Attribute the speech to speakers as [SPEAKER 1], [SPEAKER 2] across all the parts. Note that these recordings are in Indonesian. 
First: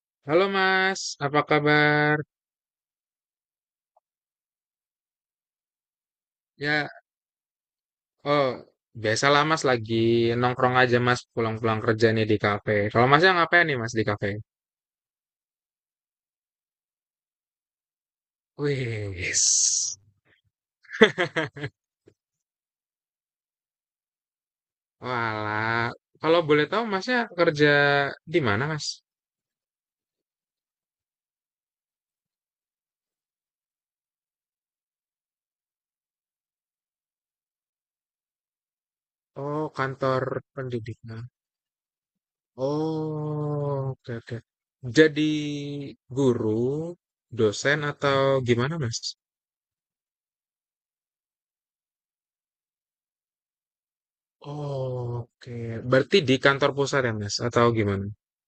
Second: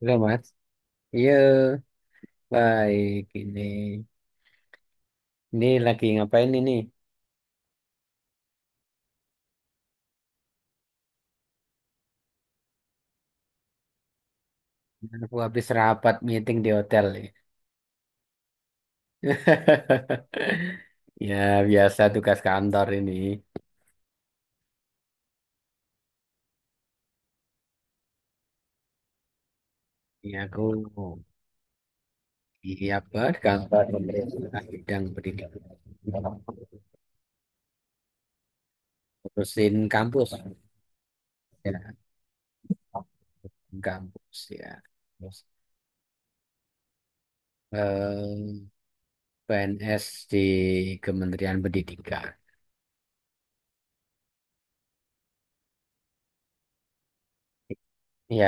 [SPEAKER 1] Halo
[SPEAKER 2] Halo
[SPEAKER 1] Mas,
[SPEAKER 2] Mas,
[SPEAKER 1] iya
[SPEAKER 2] apa kabar?
[SPEAKER 1] baik ini. Ini lagi ngapain ini?
[SPEAKER 2] Ya, oh, biasalah Mas lagi nongkrong aja Mas pulang-pulang kerja nih di kafe. Kalau Masnya ngapain nih Mas di kafe?
[SPEAKER 1] Aku habis rapat meeting di hotel nih.
[SPEAKER 2] Wis.
[SPEAKER 1] Ya biasa tugas kantor ini.
[SPEAKER 2] Walah, kalau boleh tahu Masnya kerja di mana Mas?
[SPEAKER 1] Ini aku di apa di kantor pemerintah bidang pendidikan.
[SPEAKER 2] Oh,
[SPEAKER 1] Ngurusin
[SPEAKER 2] kantor
[SPEAKER 1] kampus.
[SPEAKER 2] pendidikan.
[SPEAKER 1] Ya,
[SPEAKER 2] Oh, oke oke.
[SPEAKER 1] kampus ya.
[SPEAKER 2] Jadi
[SPEAKER 1] Terus,
[SPEAKER 2] guru, dosen atau
[SPEAKER 1] eh,
[SPEAKER 2] gimana Mas?
[SPEAKER 1] PNS di Kementerian Pendidikan.
[SPEAKER 2] Oh, oke. Berarti di kantor pusat ya Mas atau gimana?
[SPEAKER 1] Ya,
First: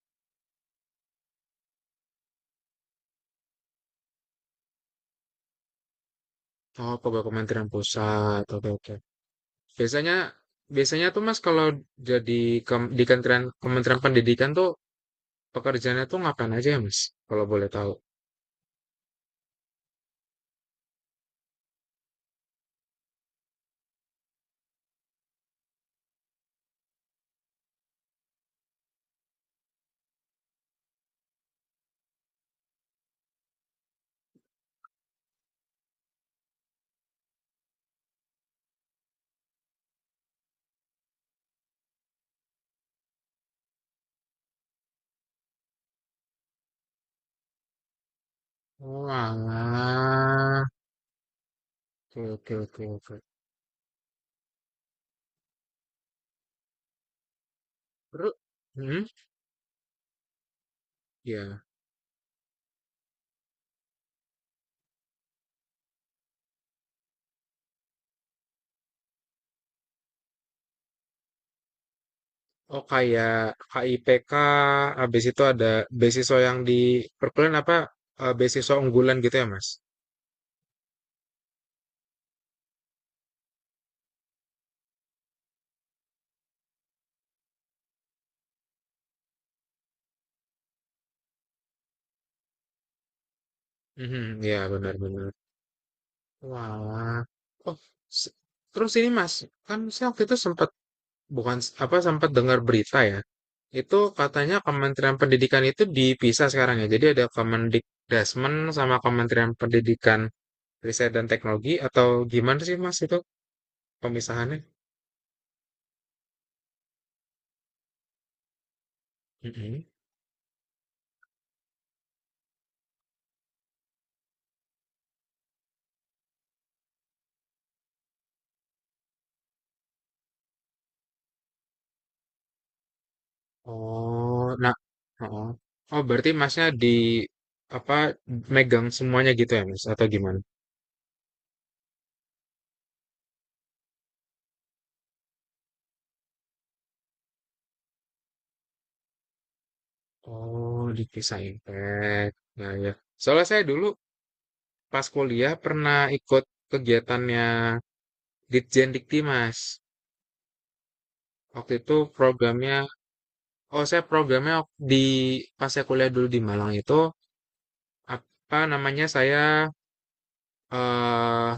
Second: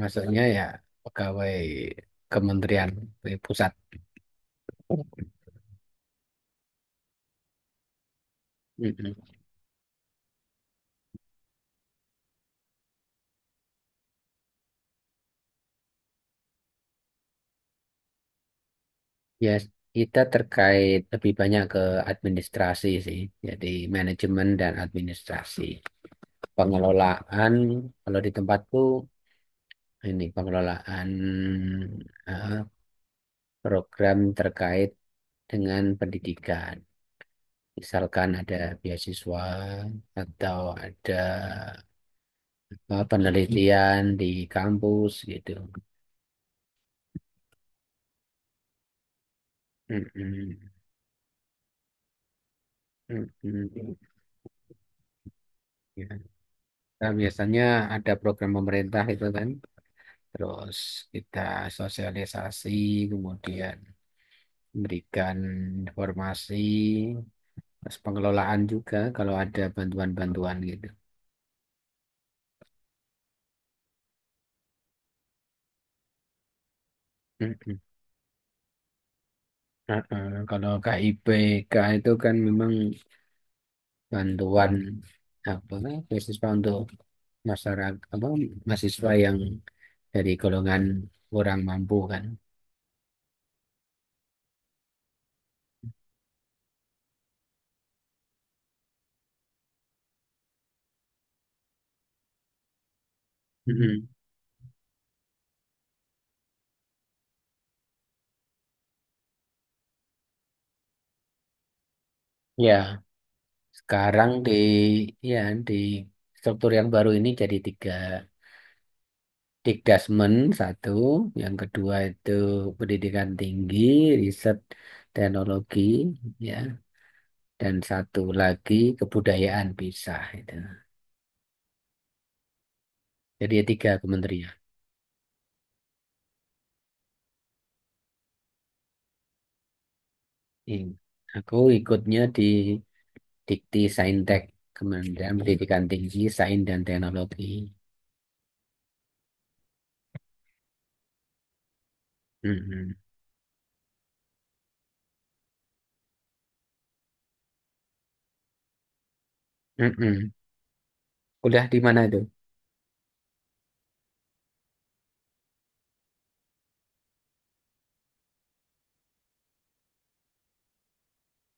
[SPEAKER 1] maksudnya ya pegawai kementerian pusat.
[SPEAKER 2] Oh, pegawai Kementerian Pusat. Oke, oke.
[SPEAKER 1] Mm-mm.
[SPEAKER 2] Biasanya biasanya tuh Mas kalau jadi di Kementerian Kementerian Pendidikan tuh pekerjaannya tuh ngapain aja ya, Mas? Kalau boleh tahu.
[SPEAKER 1] Ya, kita terkait lebih banyak ke administrasi sih. Jadi manajemen dan administrasi. Pengelolaan, kalau di tempatku ini pengelolaan eh, program terkait dengan pendidikan. Misalkan ada beasiswa atau ada penelitian di kampus gitu.
[SPEAKER 2] Wah,
[SPEAKER 1] Mm-mm.
[SPEAKER 2] oke oke oke oke.
[SPEAKER 1] Mm, mm, ya. Nah, biasanya ada
[SPEAKER 2] Terus,
[SPEAKER 1] program pemerintah
[SPEAKER 2] hmm,
[SPEAKER 1] itu kan, terus kita
[SPEAKER 2] ya.
[SPEAKER 1] sosialisasi, kemudian memberikan informasi, terus pengelolaan juga kalau ada bantuan-bantuan gitu.
[SPEAKER 2] Oh kayak KIPK, habis itu ada beasiswa yang di
[SPEAKER 1] Mm,
[SPEAKER 2] perkuliahan apa
[SPEAKER 1] mm.
[SPEAKER 2] beasiswa unggulan gitu ya Mas?
[SPEAKER 1] Ah, ah. Kalau KIPK itu kan memang bantuan apa beasiswa untuk masyarakat apa mahasiswa yang dari golongan kurang mampu kan.
[SPEAKER 2] Mhm, ya benar-benar. Wah, oh se- terus ini Mas, kan saya waktu itu sempat bukan apa sempat dengar berita ya.
[SPEAKER 1] Mm,
[SPEAKER 2] Itu
[SPEAKER 1] mm.
[SPEAKER 2] katanya Kementerian Pendidikan itu dipisah sekarang ya. Jadi ada Kemendikdasmen sama Kementerian Pendidikan Riset dan Teknologi atau gimana
[SPEAKER 1] Ya,
[SPEAKER 2] sih Mas itu
[SPEAKER 1] sekarang
[SPEAKER 2] pemisahannya?
[SPEAKER 1] ya di struktur yang baru ini jadi tiga.
[SPEAKER 2] Mm-mm.
[SPEAKER 1] Dikdasmen satu, yang kedua itu pendidikan tinggi, riset teknologi, ya, dan satu lagi kebudayaan pisah itu. Jadi ya tiga
[SPEAKER 2] Oh,
[SPEAKER 1] kementerian.
[SPEAKER 2] nah, oh, oh berarti Masnya di apa megang semuanya gitu ya Mas atau gimana?
[SPEAKER 1] Ini. Aku ikutnya di Dikti Saintek, Kementerian Pendidikan Tinggi, Sains dan Teknologi.
[SPEAKER 2] Oh, dipisah impact. Nah ya,
[SPEAKER 1] Mm-mm.
[SPEAKER 2] soalnya saya dulu pas kuliah pernah ikut kegiatannya Ditjen Dikti Mas.
[SPEAKER 1] Mm-mm. Udah
[SPEAKER 2] Waktu
[SPEAKER 1] di
[SPEAKER 2] itu
[SPEAKER 1] mana itu?
[SPEAKER 2] programnya, oh saya programnya di pas saya kuliah dulu di Malang itu apa namanya saya eh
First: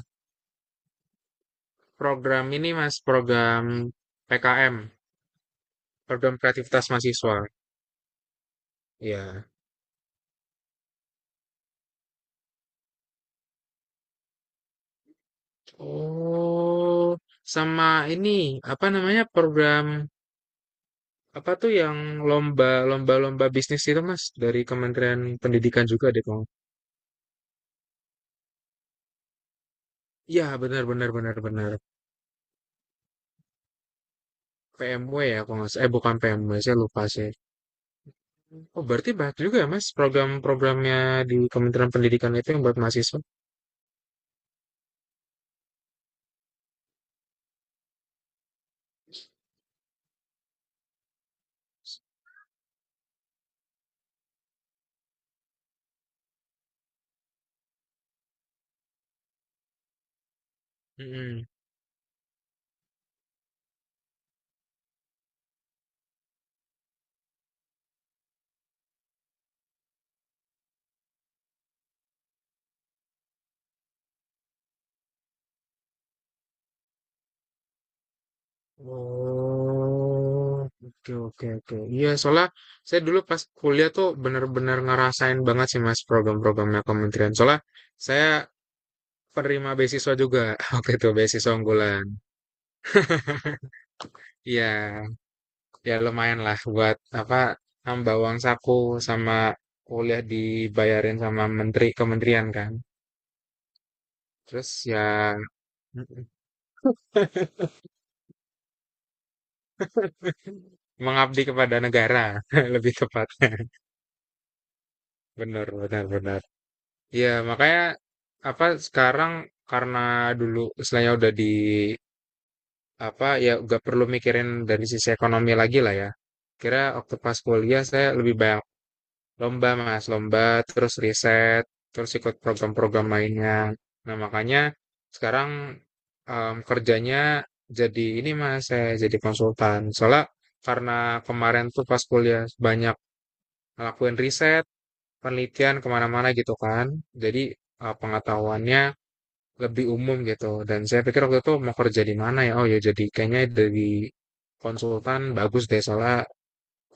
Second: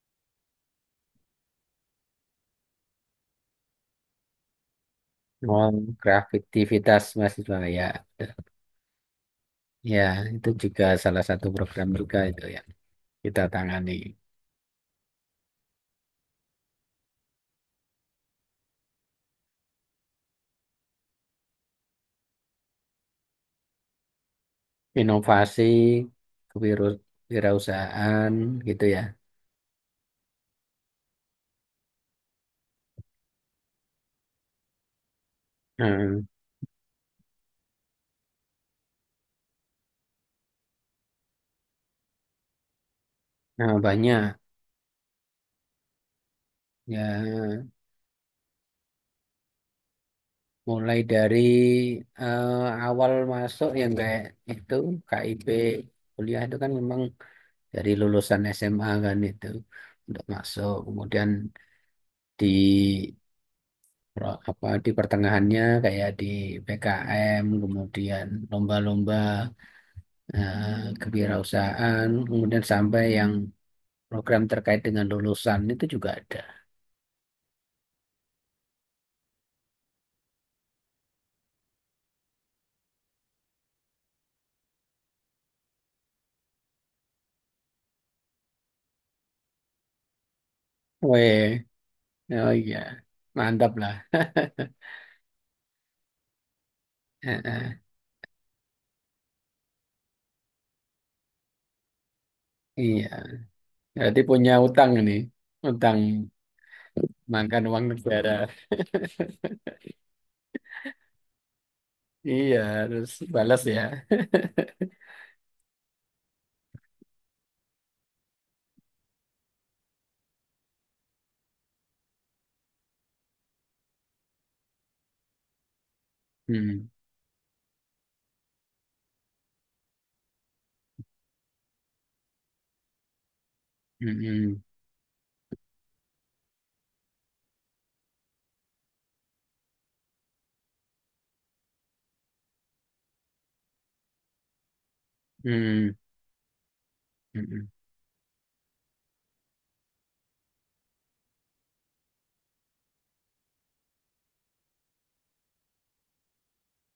[SPEAKER 2] program ini mas program PKM,
[SPEAKER 1] Oh,
[SPEAKER 2] program kreativitas
[SPEAKER 1] kreativitas
[SPEAKER 2] mahasiswa.
[SPEAKER 1] mahasiswa ya.
[SPEAKER 2] Ya.
[SPEAKER 1] Ya, itu juga salah satu program juga itu yang kita tangani.
[SPEAKER 2] Oh, sama ini apa namanya program apa tuh yang lomba lomba lomba bisnis itu mas dari Kementerian
[SPEAKER 1] Inovasi,
[SPEAKER 2] Pendidikan juga deh kalau.
[SPEAKER 1] kewiru- kewirausahaan gitu ya.
[SPEAKER 2] Ya benar benar benar benar. PMW ya kalau nggak salah. Eh bukan
[SPEAKER 1] Nah,
[SPEAKER 2] PMW saya lupa sih. Oh, berarti banyak juga ya, Mas, program-programnya di Kementerian Pendidikan itu yang buat mahasiswa.
[SPEAKER 1] nah, banyak ya mulai dari eh, awal masuk yang kayak itu KIP kuliah itu kan memang dari lulusan SMA kan itu untuk masuk, kemudian
[SPEAKER 2] Mm-mm.
[SPEAKER 1] di apa di pertengahannya kayak di PKM, kemudian lomba-lomba kewirausahaan, kemudian sampai yang program terkait dengan lulusan itu juga ada.
[SPEAKER 2] Oh, oke, oke, oke. Iya, soalnya saya dulu pas kuliah tuh bener-bener ngerasain banget sih, Mas, program-programnya Kementerian. Soalnya saya penerima beasiswa juga waktu itu,
[SPEAKER 1] Weh,
[SPEAKER 2] beasiswa unggulan.
[SPEAKER 1] oh iya, mantap lah.
[SPEAKER 2] Iya, ya lumayan lah buat apa
[SPEAKER 1] Eh, eh,
[SPEAKER 2] nambah uang saku sama kuliah dibayarin sama menteri kementerian kan.
[SPEAKER 1] iya, berarti punya
[SPEAKER 2] Terus
[SPEAKER 1] utang
[SPEAKER 2] ya,
[SPEAKER 1] ini, utang makan uang negara.
[SPEAKER 2] mengabdi kepada negara
[SPEAKER 1] Iya,
[SPEAKER 2] lebih
[SPEAKER 1] harus balas
[SPEAKER 2] tepatnya
[SPEAKER 1] ya.
[SPEAKER 2] benar benar benar. Ya makanya apa sekarang, karena dulu istilahnya udah di apa ya, gak perlu mikirin dari sisi ekonomi lagi lah ya, kira
[SPEAKER 1] Hmm,
[SPEAKER 2] waktu pas kuliah saya lebih banyak lomba mas lomba, terus riset, terus ikut program-program lainnya.
[SPEAKER 1] hmm,
[SPEAKER 2] Nah makanya
[SPEAKER 1] hmm,
[SPEAKER 2] sekarang kerjanya jadi ini mas, saya jadi konsultan, soalnya karena kemarin tuh pas kuliah banyak ngelakuin riset penelitian
[SPEAKER 1] hmm,
[SPEAKER 2] kemana-mana gitu kan. Jadi
[SPEAKER 1] hmm, hmm,
[SPEAKER 2] pengetahuannya lebih umum gitu. Dan saya pikir waktu itu mau kerja di mana ya? Oh ya jadi kayaknya dari konsultan bagus deh soalnya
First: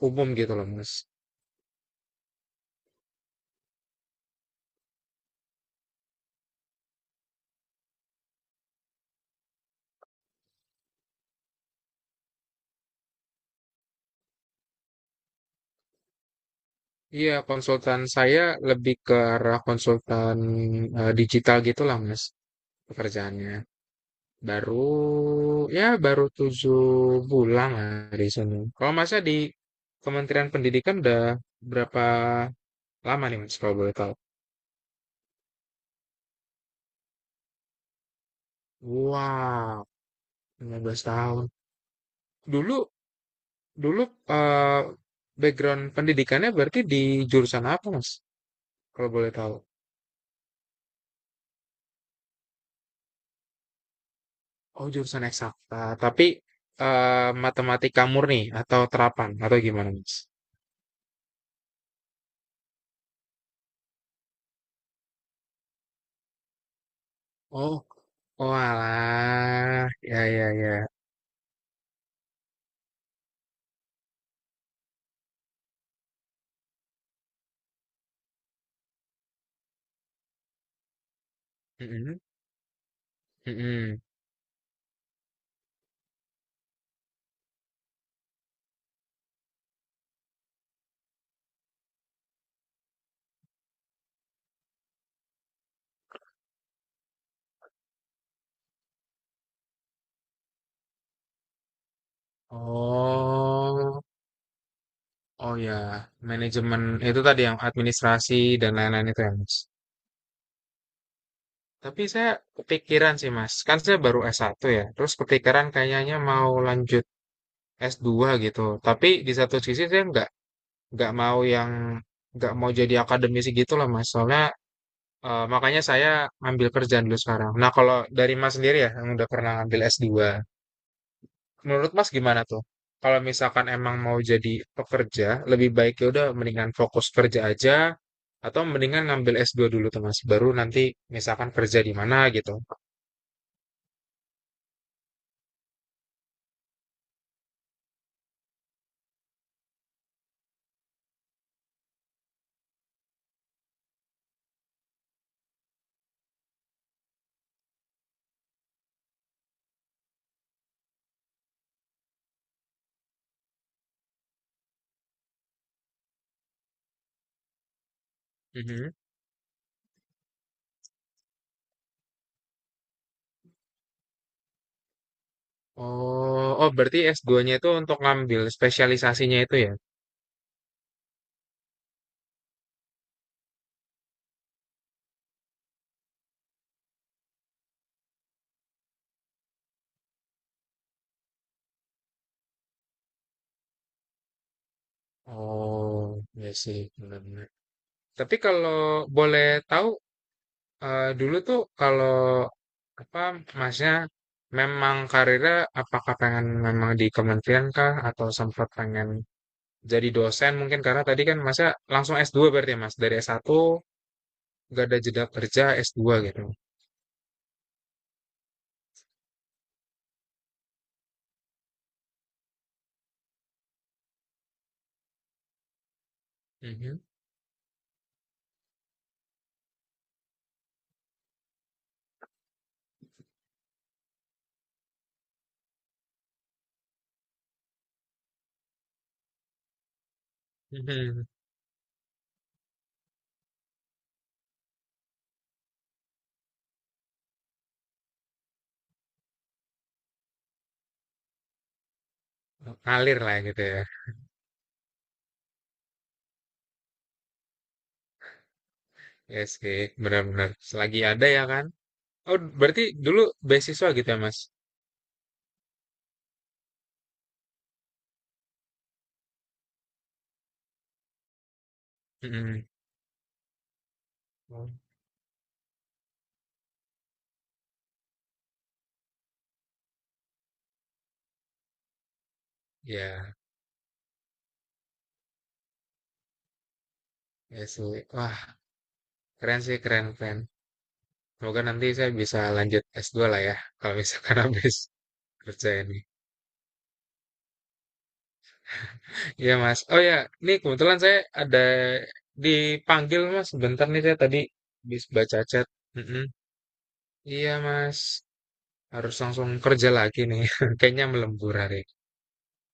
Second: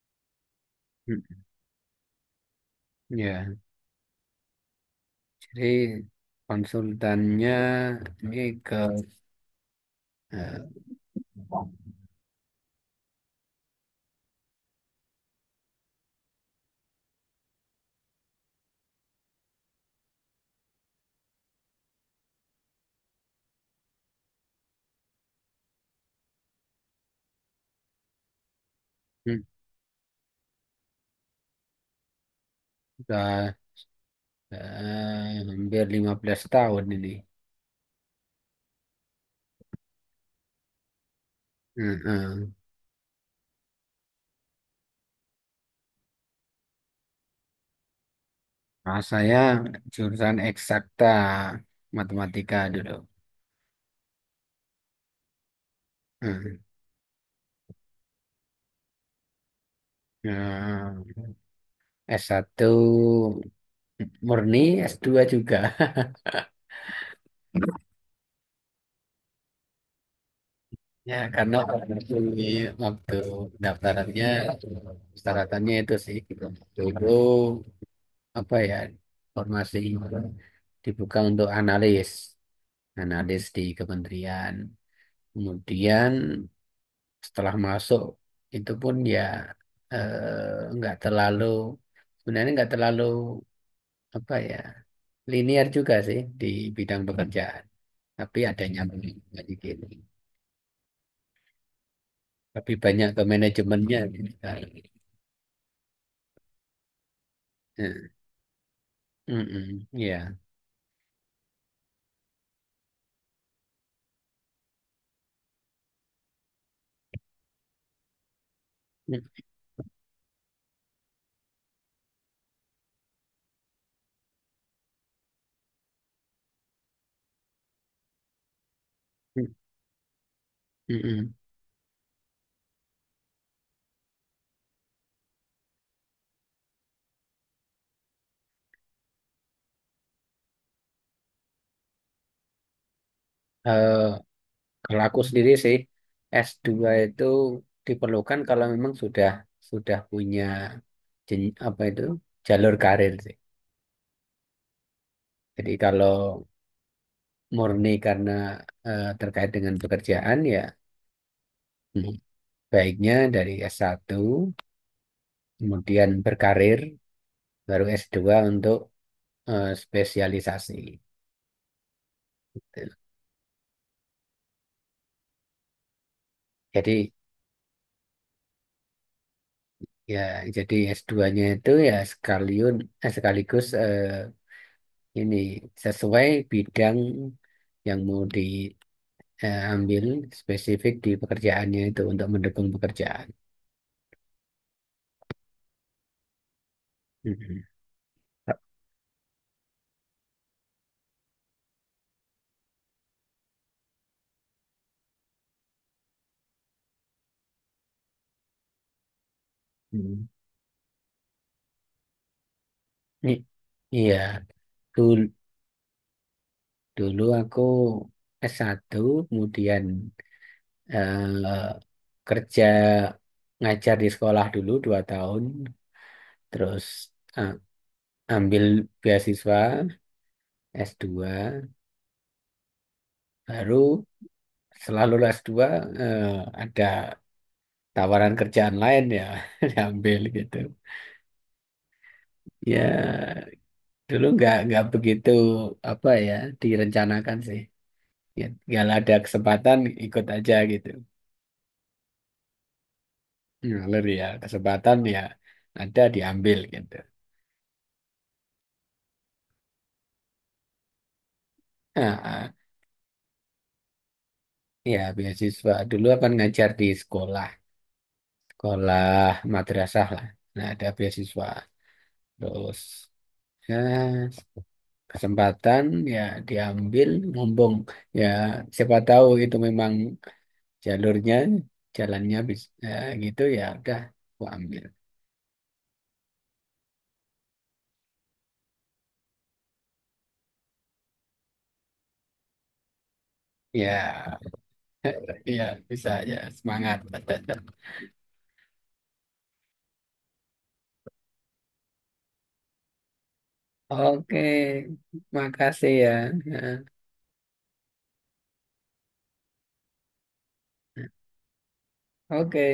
[SPEAKER 2] umum gitu loh Mas.
[SPEAKER 1] hmm. Ya, jadi konsultannya ini ke eh,
[SPEAKER 2] Iya konsultan saya lebih ke arah konsultan digital gitulah Mas pekerjaannya. Baru ya baru 7 bulan lah di sini. Kalau Masnya di
[SPEAKER 1] hmm,
[SPEAKER 2] Kementerian Pendidikan udah berapa lama nih
[SPEAKER 1] ke
[SPEAKER 2] Mas kalau boleh tahu?
[SPEAKER 1] Eh, hampir 15 tahun ini.
[SPEAKER 2] Wow, 15 tahun.
[SPEAKER 1] Heeh.
[SPEAKER 2] Dulu dulu eh, background pendidikannya berarti di jurusan apa, Mas?
[SPEAKER 1] Nah,
[SPEAKER 2] Kalau boleh
[SPEAKER 1] saya
[SPEAKER 2] tahu.
[SPEAKER 1] jurusan eksakta matematika dulu.
[SPEAKER 2] Oh, jurusan eksakta, tapi
[SPEAKER 1] Hmm.
[SPEAKER 2] matematika murni atau terapan atau gimana, Mas?
[SPEAKER 1] Nah, S1 murni, S2 juga.
[SPEAKER 2] Oh, oh alah. Ya ya ya.
[SPEAKER 1] Ya, karena waktu daftarannya, persyaratannya itu sih. Gitu. Dulu, apa ya, formasi dibuka untuk
[SPEAKER 2] Mm-mm,
[SPEAKER 1] analis. Analis di
[SPEAKER 2] mm-mm.
[SPEAKER 1] kementerian. Kemudian setelah masuk itu pun ya nggak terlalu, sebenarnya nggak terlalu apa ya linear juga sih di bidang pekerjaan, tapi ada nyambungnya dikit tapi banyak ke manajemennya
[SPEAKER 2] Oh,
[SPEAKER 1] gitu kan.
[SPEAKER 2] oh ya, manajemen itu tadi yang
[SPEAKER 1] Eh,
[SPEAKER 2] administrasi dan lain-lain itu ya, Mas.
[SPEAKER 1] mm-mm, iya.
[SPEAKER 2] Tapi saya kepikiran sih, Mas. Kan saya baru S1 ya. Terus kepikiran kayaknya mau lanjut S2 gitu. Tapi
[SPEAKER 1] Mm,
[SPEAKER 2] di satu sisi saya nggak mau yang nggak mau jadi akademisi gitu lah Mas. Soalnya makanya saya ambil kerjaan dulu sekarang. Nah, kalau dari Mas sendiri ya yang udah
[SPEAKER 1] mm,
[SPEAKER 2] pernah ambil S2,
[SPEAKER 1] mm-mm.
[SPEAKER 2] menurut Mas gimana tuh? Kalau misalkan emang mau jadi pekerja, lebih baik ya udah mendingan fokus kerja aja atau mendingan ngambil S2 dulu tuh Mas, baru nanti misalkan kerja di mana gitu.
[SPEAKER 1] Eh, Kalau aku sendiri sih, S2 itu diperlukan kalau memang sudah punya apa itu jalur karir sih. Jadi kalau murni karena terkait dengan pekerjaan ya, hmm, baiknya dari S1 kemudian berkarir, baru S2 untuk
[SPEAKER 2] Mhm.
[SPEAKER 1] spesialisasi.
[SPEAKER 2] Oh,
[SPEAKER 1] Jadi
[SPEAKER 2] berarti S2-nya itu untuk ngambil spesialisasinya itu ya?
[SPEAKER 1] ya jadi S2-nya itu ya sekalian, sekaligus ini sesuai bidang yang mau diambil spesifik di pekerjaannya itu untuk mendukung pekerjaan.
[SPEAKER 2] Oh, ya sih, benar-benar.
[SPEAKER 1] Mhm.
[SPEAKER 2] Tapi kalau boleh tahu, dulu tuh kalau apa masnya memang karirnya apakah pengen memang di kementerian kah atau sempat pengen jadi
[SPEAKER 1] Mhm.
[SPEAKER 2] dosen mungkin karena tadi kan masnya langsung S2 berarti ya, Mas. Dari s
[SPEAKER 1] I-
[SPEAKER 2] satu
[SPEAKER 1] Iya,
[SPEAKER 2] gak ada
[SPEAKER 1] dulu
[SPEAKER 2] jeda kerja S2 gitu.
[SPEAKER 1] Dulu aku S1, kemudian eh, kerja ngajar di sekolah dulu 2 tahun, terus
[SPEAKER 2] Mhm.
[SPEAKER 1] eh, ambil beasiswa S2, baru selalu S2 eh, ada tawaran kerjaan lain ya, diambil gitu.
[SPEAKER 2] Mhm.
[SPEAKER 1] Ya, dulu nggak begitu apa ya direncanakan sih. Ya, nggak ada kesempatan, ikut aja gitu.
[SPEAKER 2] Ngalir lah gitu ya.
[SPEAKER 1] Ngalir ya, kesempatan ya ada diambil gitu.
[SPEAKER 2] Ya sih, benar-benar. Selagi ada ya kan.
[SPEAKER 1] Nah,
[SPEAKER 2] Oh,
[SPEAKER 1] ah,
[SPEAKER 2] berarti dulu beasiswa gitu ya, Mas.
[SPEAKER 1] ya beasiswa dulu kan ngajar di sekolah, sekolah madrasah lah, nah ada beasiswa,
[SPEAKER 2] Mhm.
[SPEAKER 1] terus ya
[SPEAKER 2] Oh,
[SPEAKER 1] kesempatan ya diambil, ngomong ya siapa tahu itu memang jalurnya, jalannya bisa
[SPEAKER 2] ya.
[SPEAKER 1] gitu, ya udah gua ambil
[SPEAKER 2] Iya sih. Wah, keren sih, keren, keren. Semoga nanti saya bisa lanjut S2 lah ya, kalau misalkan
[SPEAKER 1] ya.
[SPEAKER 2] habis kerja
[SPEAKER 1] Ya
[SPEAKER 2] ini.
[SPEAKER 1] bisa, ya semangat.
[SPEAKER 2] Iya, Mas. Oh ya, ini kebetulan saya ada dipanggil, Mas. Bentar nih saya tadi
[SPEAKER 1] Oke,
[SPEAKER 2] habis baca chat.
[SPEAKER 1] makasih ya.
[SPEAKER 2] Mm-mm. Iya, Mas. Harus langsung kerja lagi nih. Kayaknya
[SPEAKER 1] Ya.
[SPEAKER 2] melembur hari
[SPEAKER 1] Oke,